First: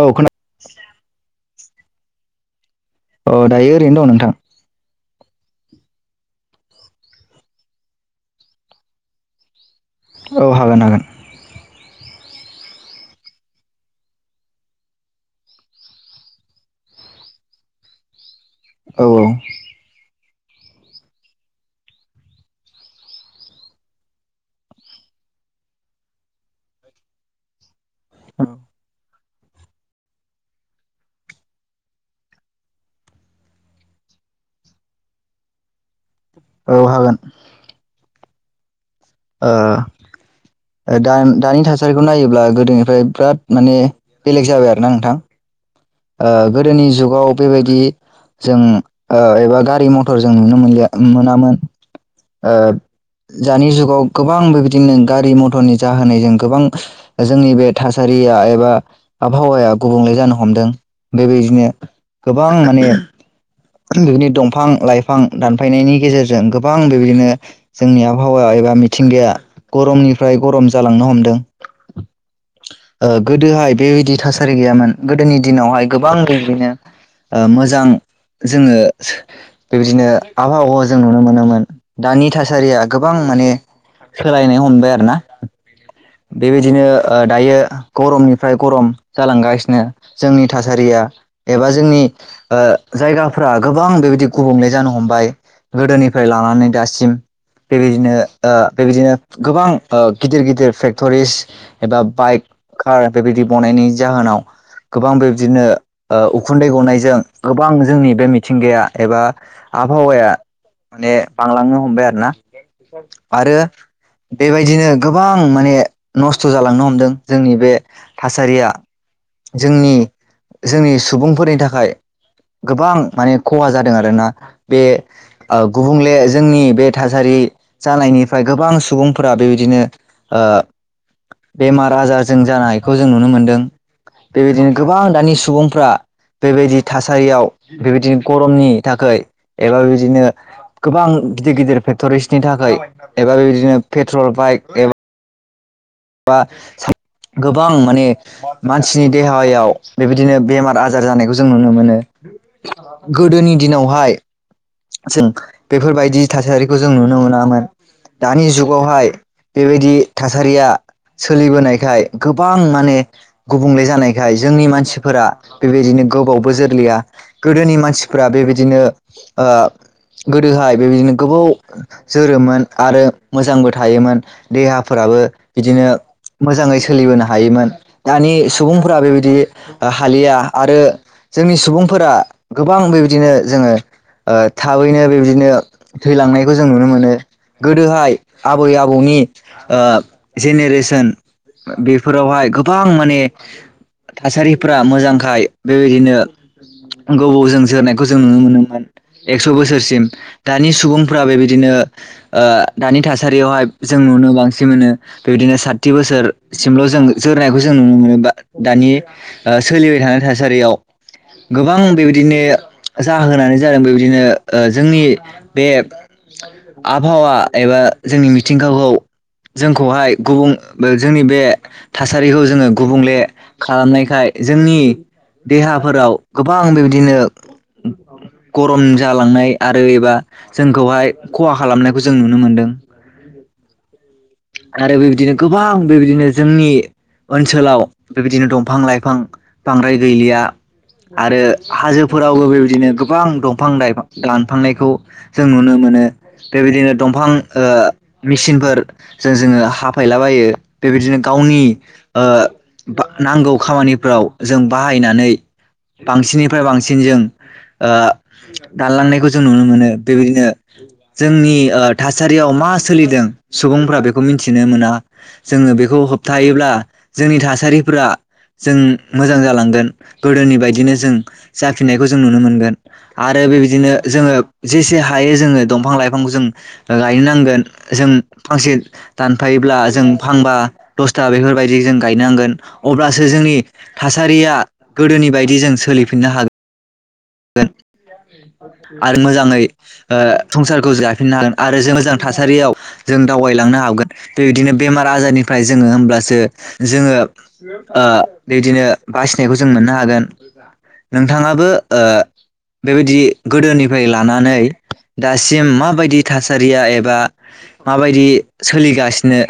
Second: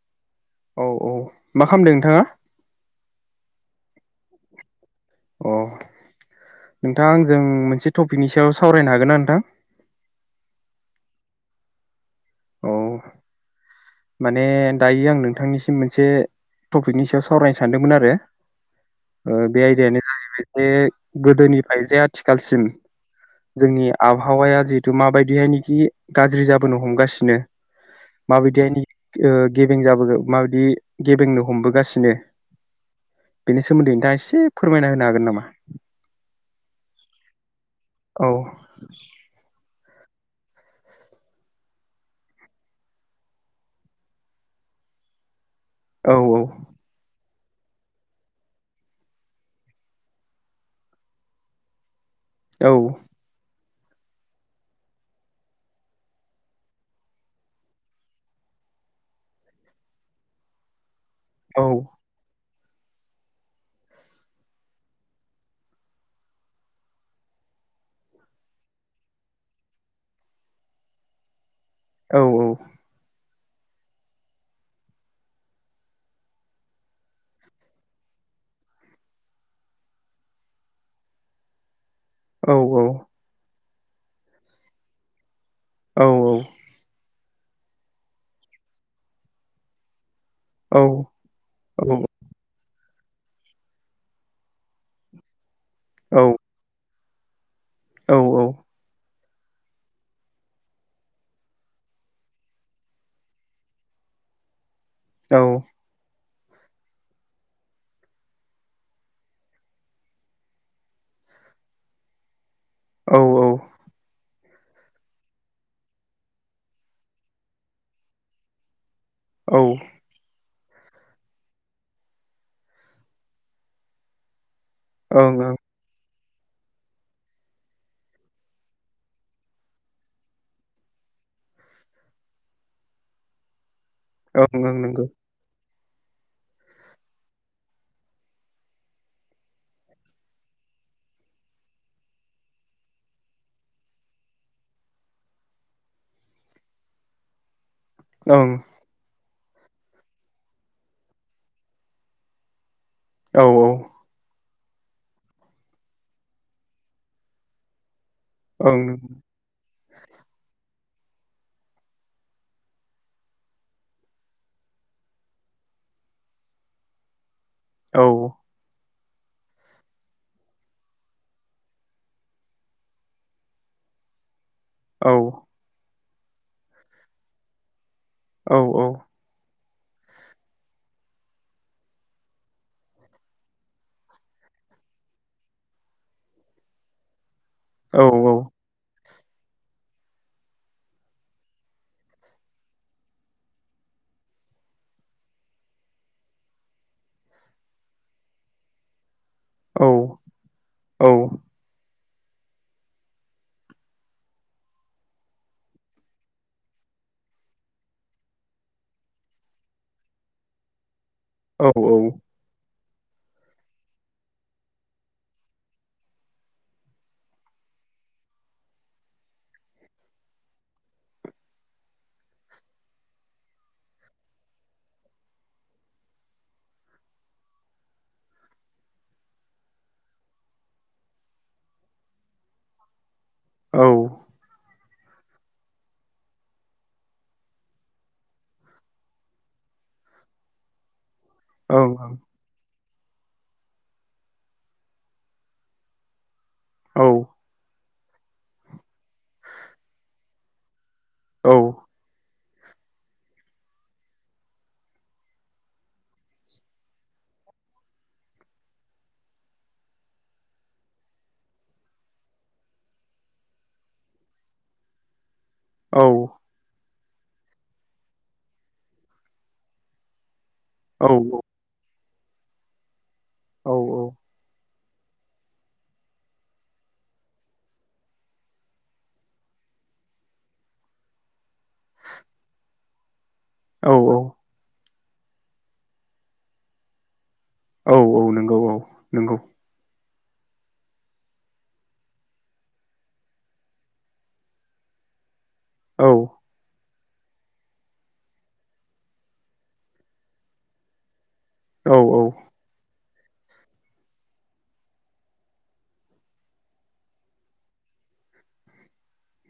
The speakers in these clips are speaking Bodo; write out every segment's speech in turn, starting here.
औ खोना औ औ मा खामदों नोंथाङा? अ दायो ओरैनो दं नोंथां अ नोंथां आंजों मोनसे टपिकनि सायाव सावरायनो हागोन ना नोंथां? औ हागोन हागोन औ माने दायो आं नोंथांनिसिम मोनसे टपिकनि सायाव सावरायनो सानदोंमोन आरो औ औ ओ बे गोदोनिफाय जे आथिखालसिम जोंनि आबहावाया जिहेथु माबायदियै मिथि गाज्रि जाबोनो हमगासिनो मा बिदियानि ओ गेबें जाबो गो माबायदि गेबेंनो हमबोगासिनो बेनि सोमोन्दै नोंथाङा एसे फोरमायना होनो हागोन नामा? औ हागोन औ ओ ओ दान-दानि थासारिखौ नायोब्ला गोदोनिफ्राय बिराद माने बेलेग जाबाय आरोना नोंथां ओ औ गोदोनि जुगाव बेबायदि जों ओ एबा गारि मथर जों नुनो मोनलिया उम मोनामोन ओ औ जानि जुग गाव गोबां बेबायदिनो गारि मथरनि जाहोनायजों गोबां जोंनि बे थासारिया एबा आबहावाया गुबुंले जानो हमदों औ बेबायदिनो गोब बां माने [unintelligible] दंफां -लाइफां दानफायनायनि गेजेरजों गोबां बेबायदिनो जोंनि आबहावा एबा मिथिंगाया गरमनिफ्राय गरम जालांनो हमदों औ औ ओ गोदोहाय बेओइदि थासारि गैयामोन गोदोनि दिनावहाय गोबां बेदिनो ओ मोजां जोङो सो बेबायदिनो आबहावाव जों नुनो मोनोमोन दानि थासारिया गोबां औ माने सोलायनो हमबाय आरो ना औ बेबायदिनो ओ दायो गरमनिफ्राय गरम जालांगासिनो जोंनि औ थासारिया एबा औ जोंनि ओ जायगाफोरा गोबां बेबायदि गुबुंले जानो हमबाय औ गोदोनिफ्राय लानानै दासिम औ बेबायदिनो ओ बेबायदिनो गोबां ओ गिदिर गिदिर फेक्ट'रिस एबा बाइक कार बेबायदि बनायनि जाहोनाव गोबां औ बेबदिनो ओ उखुन्दै गनायजों गोबां जोंनि बे मिथिंगाया एबा आबहावाया माने बांलांनो हमबाय आरोना औ आरो बेबायदिनो गोबां माने नस्थ' जालांनो हमदों जोंनि बे थासारिया ओं जोंनि जोंनि सुबुंफोरनि थाखाय गोबां माने खहा जादों आरोना बे ओं ओं आ गुबुंले जोंनि बे थासारि जानायनिफ्राय गोबां सुबुंफोरा बेबायदिनो ओ बेमार आजार जों जानायखौ जों नुनो मोनदों ओं बेबायदिनो गोबां नंगौ दानि सुबुंफ्रा बेबायदि थासारियाव बेबायदिनो गरमनि थाखाय एबा बेबायदिनो गोबां गिदिर गिदिर फेक्ट'रिसनि थाखाय एबा बेबायदिनो पेट्रल बाइक एबा गोब गोबां माने ओं मानसिनि देहायाव बेबायदिनो बेमार आजार जानायखौ जों नुनो मोनो औ गोदोनि दिनावहाय जों बेफोरबायदि थासारिखौ जों नुनो मोनामोन दानि औ ओं जुगावहाय बेबायदि थासारिया सोलिबोनायखाय गोबां माने गुबुंले जानायखाय जोंनि मानसिफोरा बेबायदिनो गोबावबो जोरलिया गोदोनि औ मानसिफ्रा बेबायदिनो [inaudible] ओ गोदोहाय बेबायदिनो गोबाव जोरोमोन आरो मोजांबो थायोमोन देहाफोराबो बिदिनो मोजाङै सोलिबोनो हायोमोन दानि औ सुबुंफोरा बेबायदि दा हालिया आरो जोंनि सुबुंफोरा गोबां बेबायदिनो जोङो ओ थाबैनो बेबायदिनो थैलांनायखौ जों नुनो मोनो औ गोदोहाय आबै आबौनि आ जेनेरेसोन बेफोरावहाय गोबां माने थासारिफ्रा मोजांखाय बेबायदिनो गोबावजों जोरनायखौ जों नुनो मोनोमोन। एक्स' औ बोसोरसिम दानि सुबुंफ्रा बेबायदिनो ओ दानि थासारियावहाय जों नुनो बांसिन मोनो बेबायदिनो साथि बोसोरसिमल' जों जोरनायखौ जों नुनो मोनो बा दानि सोलिबाय थानाय थासारियाव गोबां औ बेबायदिनो जाहोनानो जादों बेबायदिनो जोंनि बे आबहावा एबा जोंनि मिथिंगाखौ जोंखौहाय गुबुं जोंनि बे थासारिखौ जोङो गुबुंले खालामनायखाय जोंनि देहाफोराव गोबां बेबायदिनो गरम जालांनाय आरो एबा जोंखौहाय खहा खालामनायखौ जों नुनो मोनदों। औ आरो बेबायदिनो गोबां बेबायदिनो जोंनि ओनसोलाव बेबायदिनो दंफां लाइफां बांद्राय गैलिया आरो ओं ओं हाजोफोरावबो बेबायदिनो गोब बां दंफां लाइफां लांफांनायखौ जों नुनो मोनो बेबायदिनो औ दंफां ओ मिसिनफोर जों जोङो हाफायलाबायो बेबायदिनो गावनि ओ बा नांगौ खामानिफ्राव जों बाहायनानै बांसिननिफ्राय बांसिन जों ओ दानलांनायखौ जों नुनो मोनो बेबायदिनो जोंनि ओ थासारियाव मा सोलिदों सुबुंफोरा बेखौ मिथिनो मोना जोङो बेखौ होबथायोब्ला जोंनि थासारिफ्रा जों मोजां जालांगोन गोदोनि औ बायदिनो औ जों जाफिनायख खौ जों नुनो मोनगोन आरो बेबायदिनो जोङो जेसे हायो जोङो दंफां लाइफांखौ जों ओ गायनो नांगोन जों फांसे दानफायोब्ला जों फांबा दसथा बेफोरबायदि जों गायनांगोन अब्लास सो जोंनि औ थासारिया गोदोनि बायदि जों सोलिफिननो हा गोन औ नंगौ औ आरो नंगौ मोजाङै ओ संसारखौ जाफिननो हागोन आरो जों मोजां थासारियाव जों दावबायलांनो हागोन बेबायदिनो बेमार आजारनि फ्राय जोङो औ होमब्लासो जोङो ओ बिदिनो बासिनायखौ जों मोननो हागोन नोंथाङाबो ओ औ औ बेबायदि गोदोनिफ्राय लानानै दासिम माबायदि थासारिया एबा माबायदि सोलिगासिनो?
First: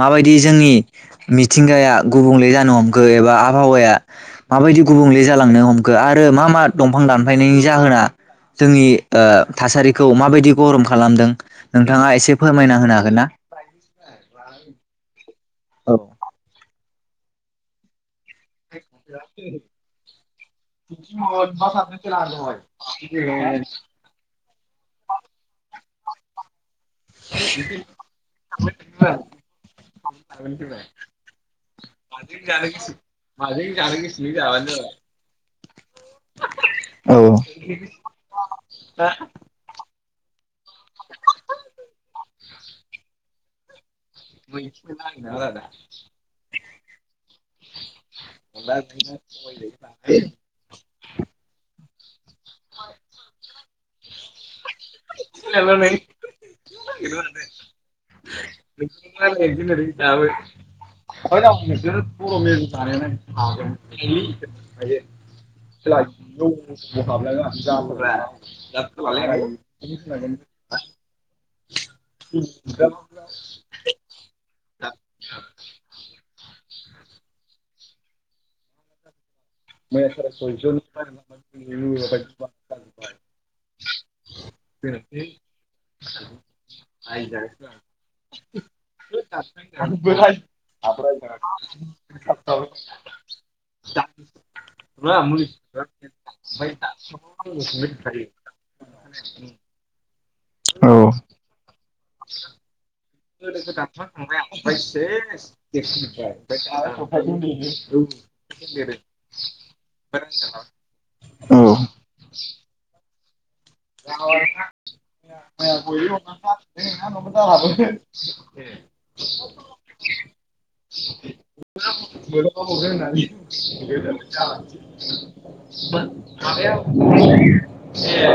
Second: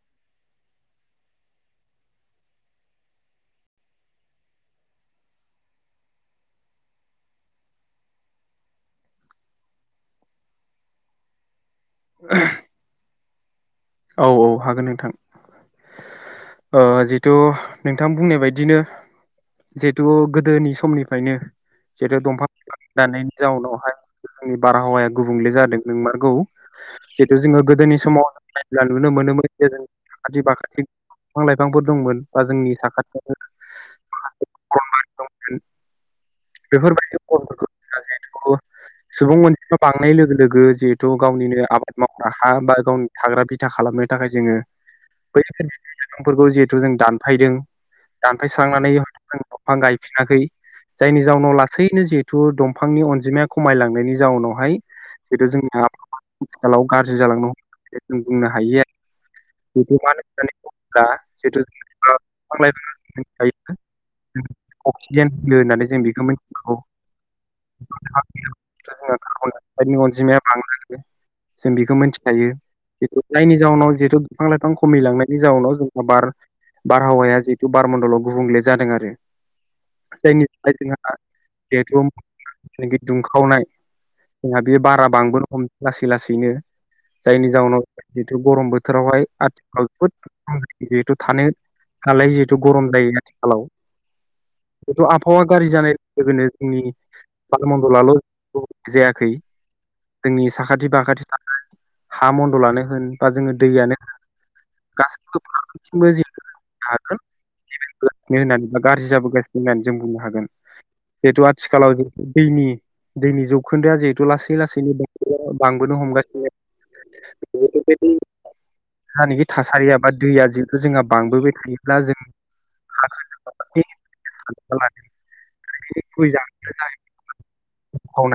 माबायदि जोंनि मिथिंगाया गुबुंले जानो हमखो एबा आबहावाया माबायदि गुबुंले जालांनो हमखो आरो मा मा दंफां दानफायनायनि जाहोना जोंनि ओ थासारिखौ माबायदि गरम खालामदों? नोंथाङा एसे फोरमायना होनो हागोन ना? औ औ हागोन नोंथां औ ओ जिथु नों नोंथां बुंनाय बायदिनो जिहेथु गोदोनि समनिफ्रायनो जिहेथु दंफां दाननायनि जाउनावहाय जोंनि बारहावाया गुबुंले जादों नोंमारगौ जितु जोङो गोदोनि समाव नुनो मोनोमोन जेरै साखाथि फाखाथि दंफां लाइफांफोर दंमोन बा जोंनि साखाथियावनो अरनबारि दंमोन बेफोर औ बादि सुबुं अनजिमा बांनाय लो लोगो लोगो जि थु गावनिनो आबाद माव हा बा गावनि थाग्रा बि था खालामनाय थाखाय जोङो बै लाइफांफोरखौ जिहेथु जों दानफायदों दानफायस्रांनानै जों दंफां गायफिनाखै जायनि जाउनाव ला गासैनो जिहेथु दंफांनि अनजिमाया खमायलांनायनि जाउनावहाय जिथु जोंनिया आथिखालाव गाज्रि जालांनो [unintelligible] बुंनो हायो। बेखौ मानो होननानै बुङोब्ला जिहेथु बिफां लाइफां थायो अक्सिजेन होयो होननानै जों बेखौ मिथिगौ [unintelligible] [unintelligible] अनजिमा बां जों बेखौ मिनथिखायो जिथु जायनि जाउनाव जिहेथु लाइफां खमिलांनायनि जाउनाव जोंहा [unintelligible] बारहावाया जिहेतु बारमन्दलाव गुबुंले जादों आरो जायनि जाय जोंहा जिहेथु [unintelligible] दुंखावनाय जोंहा बे बारा बांबोनो हमदों लासै लासैनो जायनि जाहोनाव जिथु गरम बोथोरावहाय आथिखालाव जोबोद जिथु थानो हालाय जिहेतु गरम जायो आथिखालाव बेथ' आबहावा गाज्रि जानाय लोगोनो जोंनि बालमणन्दलाल' जायाखै जोंनि औ साखाथि फाखाथि थानाय हा मन्दलानो हो बा जोङो दैयानो गासैबो फारफ्रोमथिंबो जिहेथु हागोन औ होननानै बा गाज्रि जाबोगासिनो होननानै जों बुंनो हागोन जिहेथु आथिखालाव जिहेथु दैनि [unintelligible] दैनि जुग बांबोनो हमगासिनो [unintelligible] जानखि थासारिया बा दैया जिहेथु जोंहा बांबोबाय थायोब्ला जों ह लानाय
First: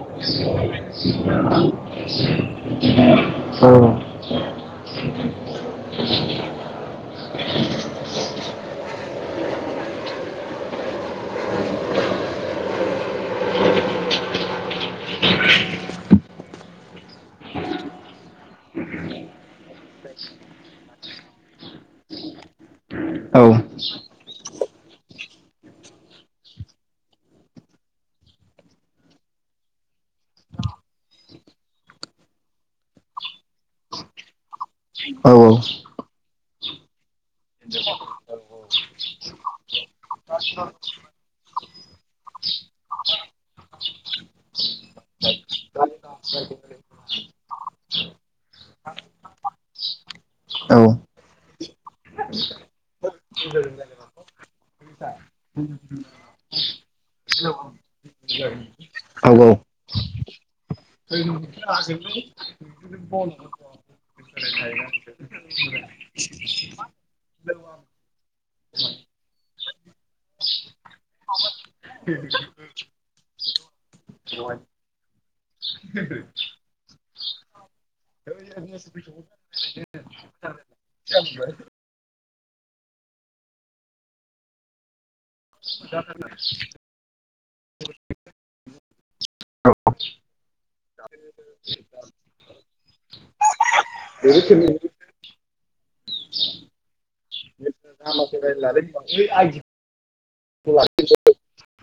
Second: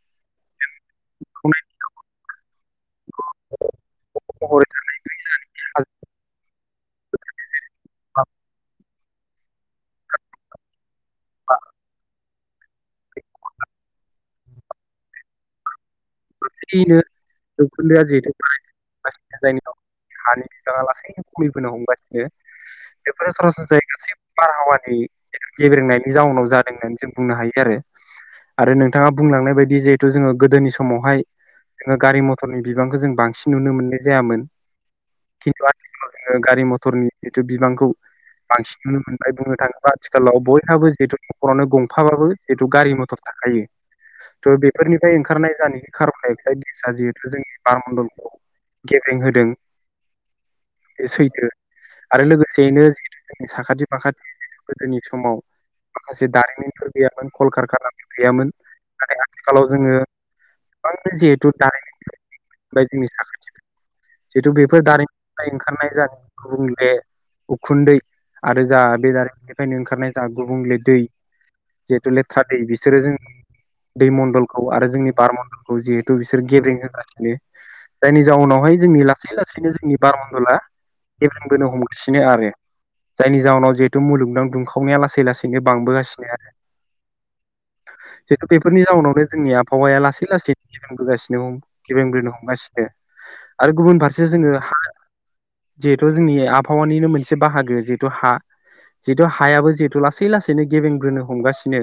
[unintelligible] [unintelligible] औ [unintelligible] महरै लासैनो [unintelligible] आ। [unintelligible] [inaudible] लासैनो उखुन्दैआ जिथ ला जायनि हानि बिफाङा लासैनो खमिबोनो हमगासिनो बेफोरो औ सरासनस्रायै गासै बारहावा गेब्रेंनायनि जाउनाव जादों होननानै जों बुंनो हायो आरो आरो नोंथाङा बुंलांनाय बायदि जिहेथु जोङो गोदोनि स समावहाय जोङो गारि मथरनि बिबांखौ जों बांसिन नुनो मोननाय जायामोन। औ औ ओ गारि मथरनि जिथु बिबांखौ बांसिन नुनो मोनबाय बुंनो थाङोबा आथिखालाव बयहाबो जिहेथु नखरावनो गं फाबाबो जिहेथु गारि मथर थाखायो थ' बेफोरनिफ्राय ओंखारनाय [unintelligible] गेसआ जिहेथु जोंनि बारमडलखौ गेब्रें होदों बे सैथो आरो लोगोसेयैनो जिथु जोंनि साखाथि फाखाथि गोदोनि समाव माखासे दारिमिनफोर गैयामोन कल कारखानाफोर गैयामोन नाथाय आथिखालाव जोङो [inaudible] जिहेथु [unintelligible] थेथु बेब फोर दारिमिननिफ्राय ओंखारनाय जा गुबुंले उखुन्दै आरो जा बे दारिमिननिफ्रायनो ओंखारनाय जा गुबुंले दै जेहेथु लेथ्रा दै बिसोरो जों दै मन्दलखौ आरो जोंनि बारमडलखौ जिहेतु बिसोर गेब्रेंहोगासिनो जायनि जाउनावहाय जोंनि लासै लासैनो जोंनि बारमन्दला गेब्रेंबोनो हमगासिनो आरो जायनि जाउनाव जिहेतु मुलुगनां दुंखावनाया लासै लासै बिनो बांबोगासिनो आरो। जेतु बेफोरनि जाउनावनो जोंनि आबहावाया लास लासै लासैनो गिब्रेंबोगासिनो गिब्रेंबोनो हमगासिनो। आरो गुबुन फारसे जोङो हा जिहेथु जोंनि आबहावानिनो मोनसे बाहाग जिहेथु हा जितु हायाबो जिहेथु लासै लासैनो गेबेंबोनो हमगासिनो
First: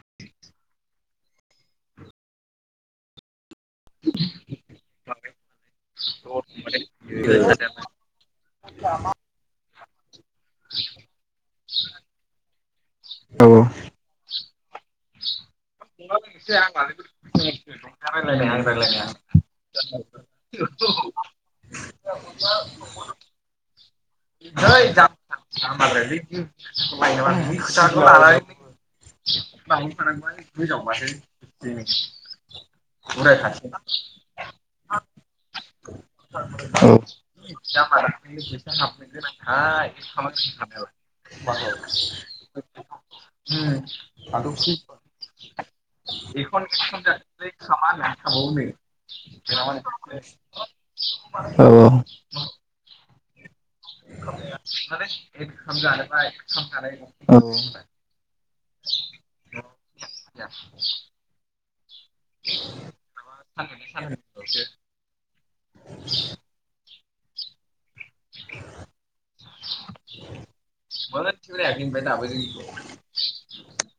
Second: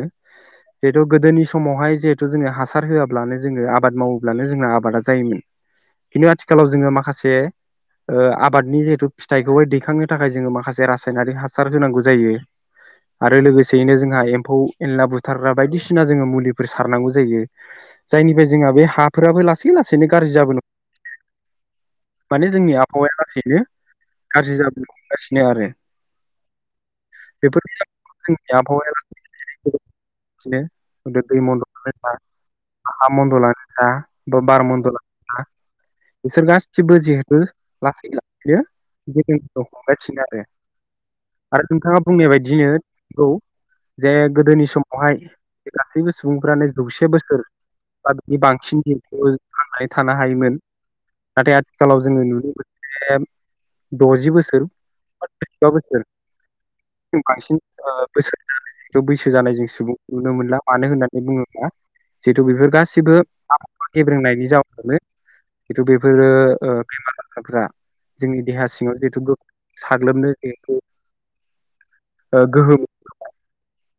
जिहेतु गोदोनि समावहाय जिहेथु जोङो हासार होआ ब्लानो जोङो आबाद मावोब्लानो जोंना आबादा जायोमोन खिन्थु आथिखालाव जोङो माखासे ओ आबादनि जिहेथु फिथाइखौहाय दै थाङो थाखाय जोङो माखासे रासायनारि हा हासार होनांगौ जायो। आरो लोगोसेयैनो जोंहा एम्फौ एनला बुथारग्रा बायदिसिना जोङो मुलिफोर सारनांगौ जायो। जायनिफ्राय जोंहा बे हाफोराबो लासै लासैनो गाज्रि जाबोनो माने जोंनि आबहावाया लासैनो गाज्रि जाबोनो हमगासिनो आरो बेफोर जोंनि आबहावाया लासैनो दै मन्दलानो जा [unintelligible] हा मन्दलानो जा बा बार मन्दलानो जा बिसोर औ गासिबो जिहेथु लासै लासैनो गोदान [unintelligible] आरो आरो नोंथाङा बुंनाय बायदिनो नंगौ जे गोदोनि समावहाय बे गासैबो सुबुंफ्रानो जौसे बोसोर बा बिनि बांसिन जिउखौ थांनानै थानो हायोमोन नाथाय औ औ आथिखालाव जोङो नुनो मोनसे द'जि बोसोर बा स्निजिबा बोसोर जों बांसिन औ बोसोर बैसो जानाय जों सुबुं नुनो मोनला मानो होननानै बुङोब्ला जे बेफोर गासिबो [unintelligible] गेब्रेंनायनि जाउनावनो खिन्थु बेफोरो ओ बेमार आजारफ्रा जोंनि देहा सिङाव जिहेथु साग्लोबनो जिहेथु [unintelligible] ओ गोहोम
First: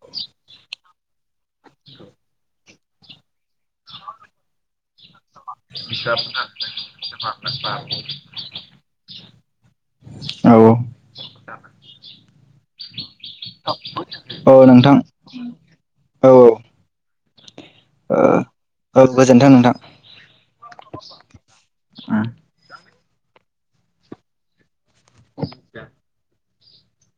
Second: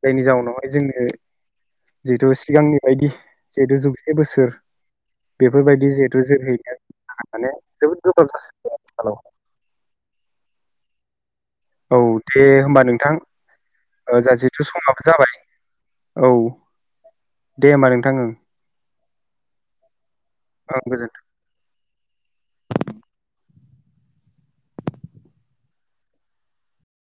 जायनि जाउनावहाय जोंनि ओं जिहेथु सिगांनि बायदि जिहेतु जौसे बोसोर बेफोरबायदि जिहेथु जोहैनो आ माने जोबोद गोब्राब जासै आथिखालाव। औ औ दे होमबा नों थां ओ जा जोंहा औ जिथु नोंथां समाबो जाबाय। औ। दे होमबा नोंथां ओं गोजोनथों नोंथां ओं गोजोन ओम। [unintelligible]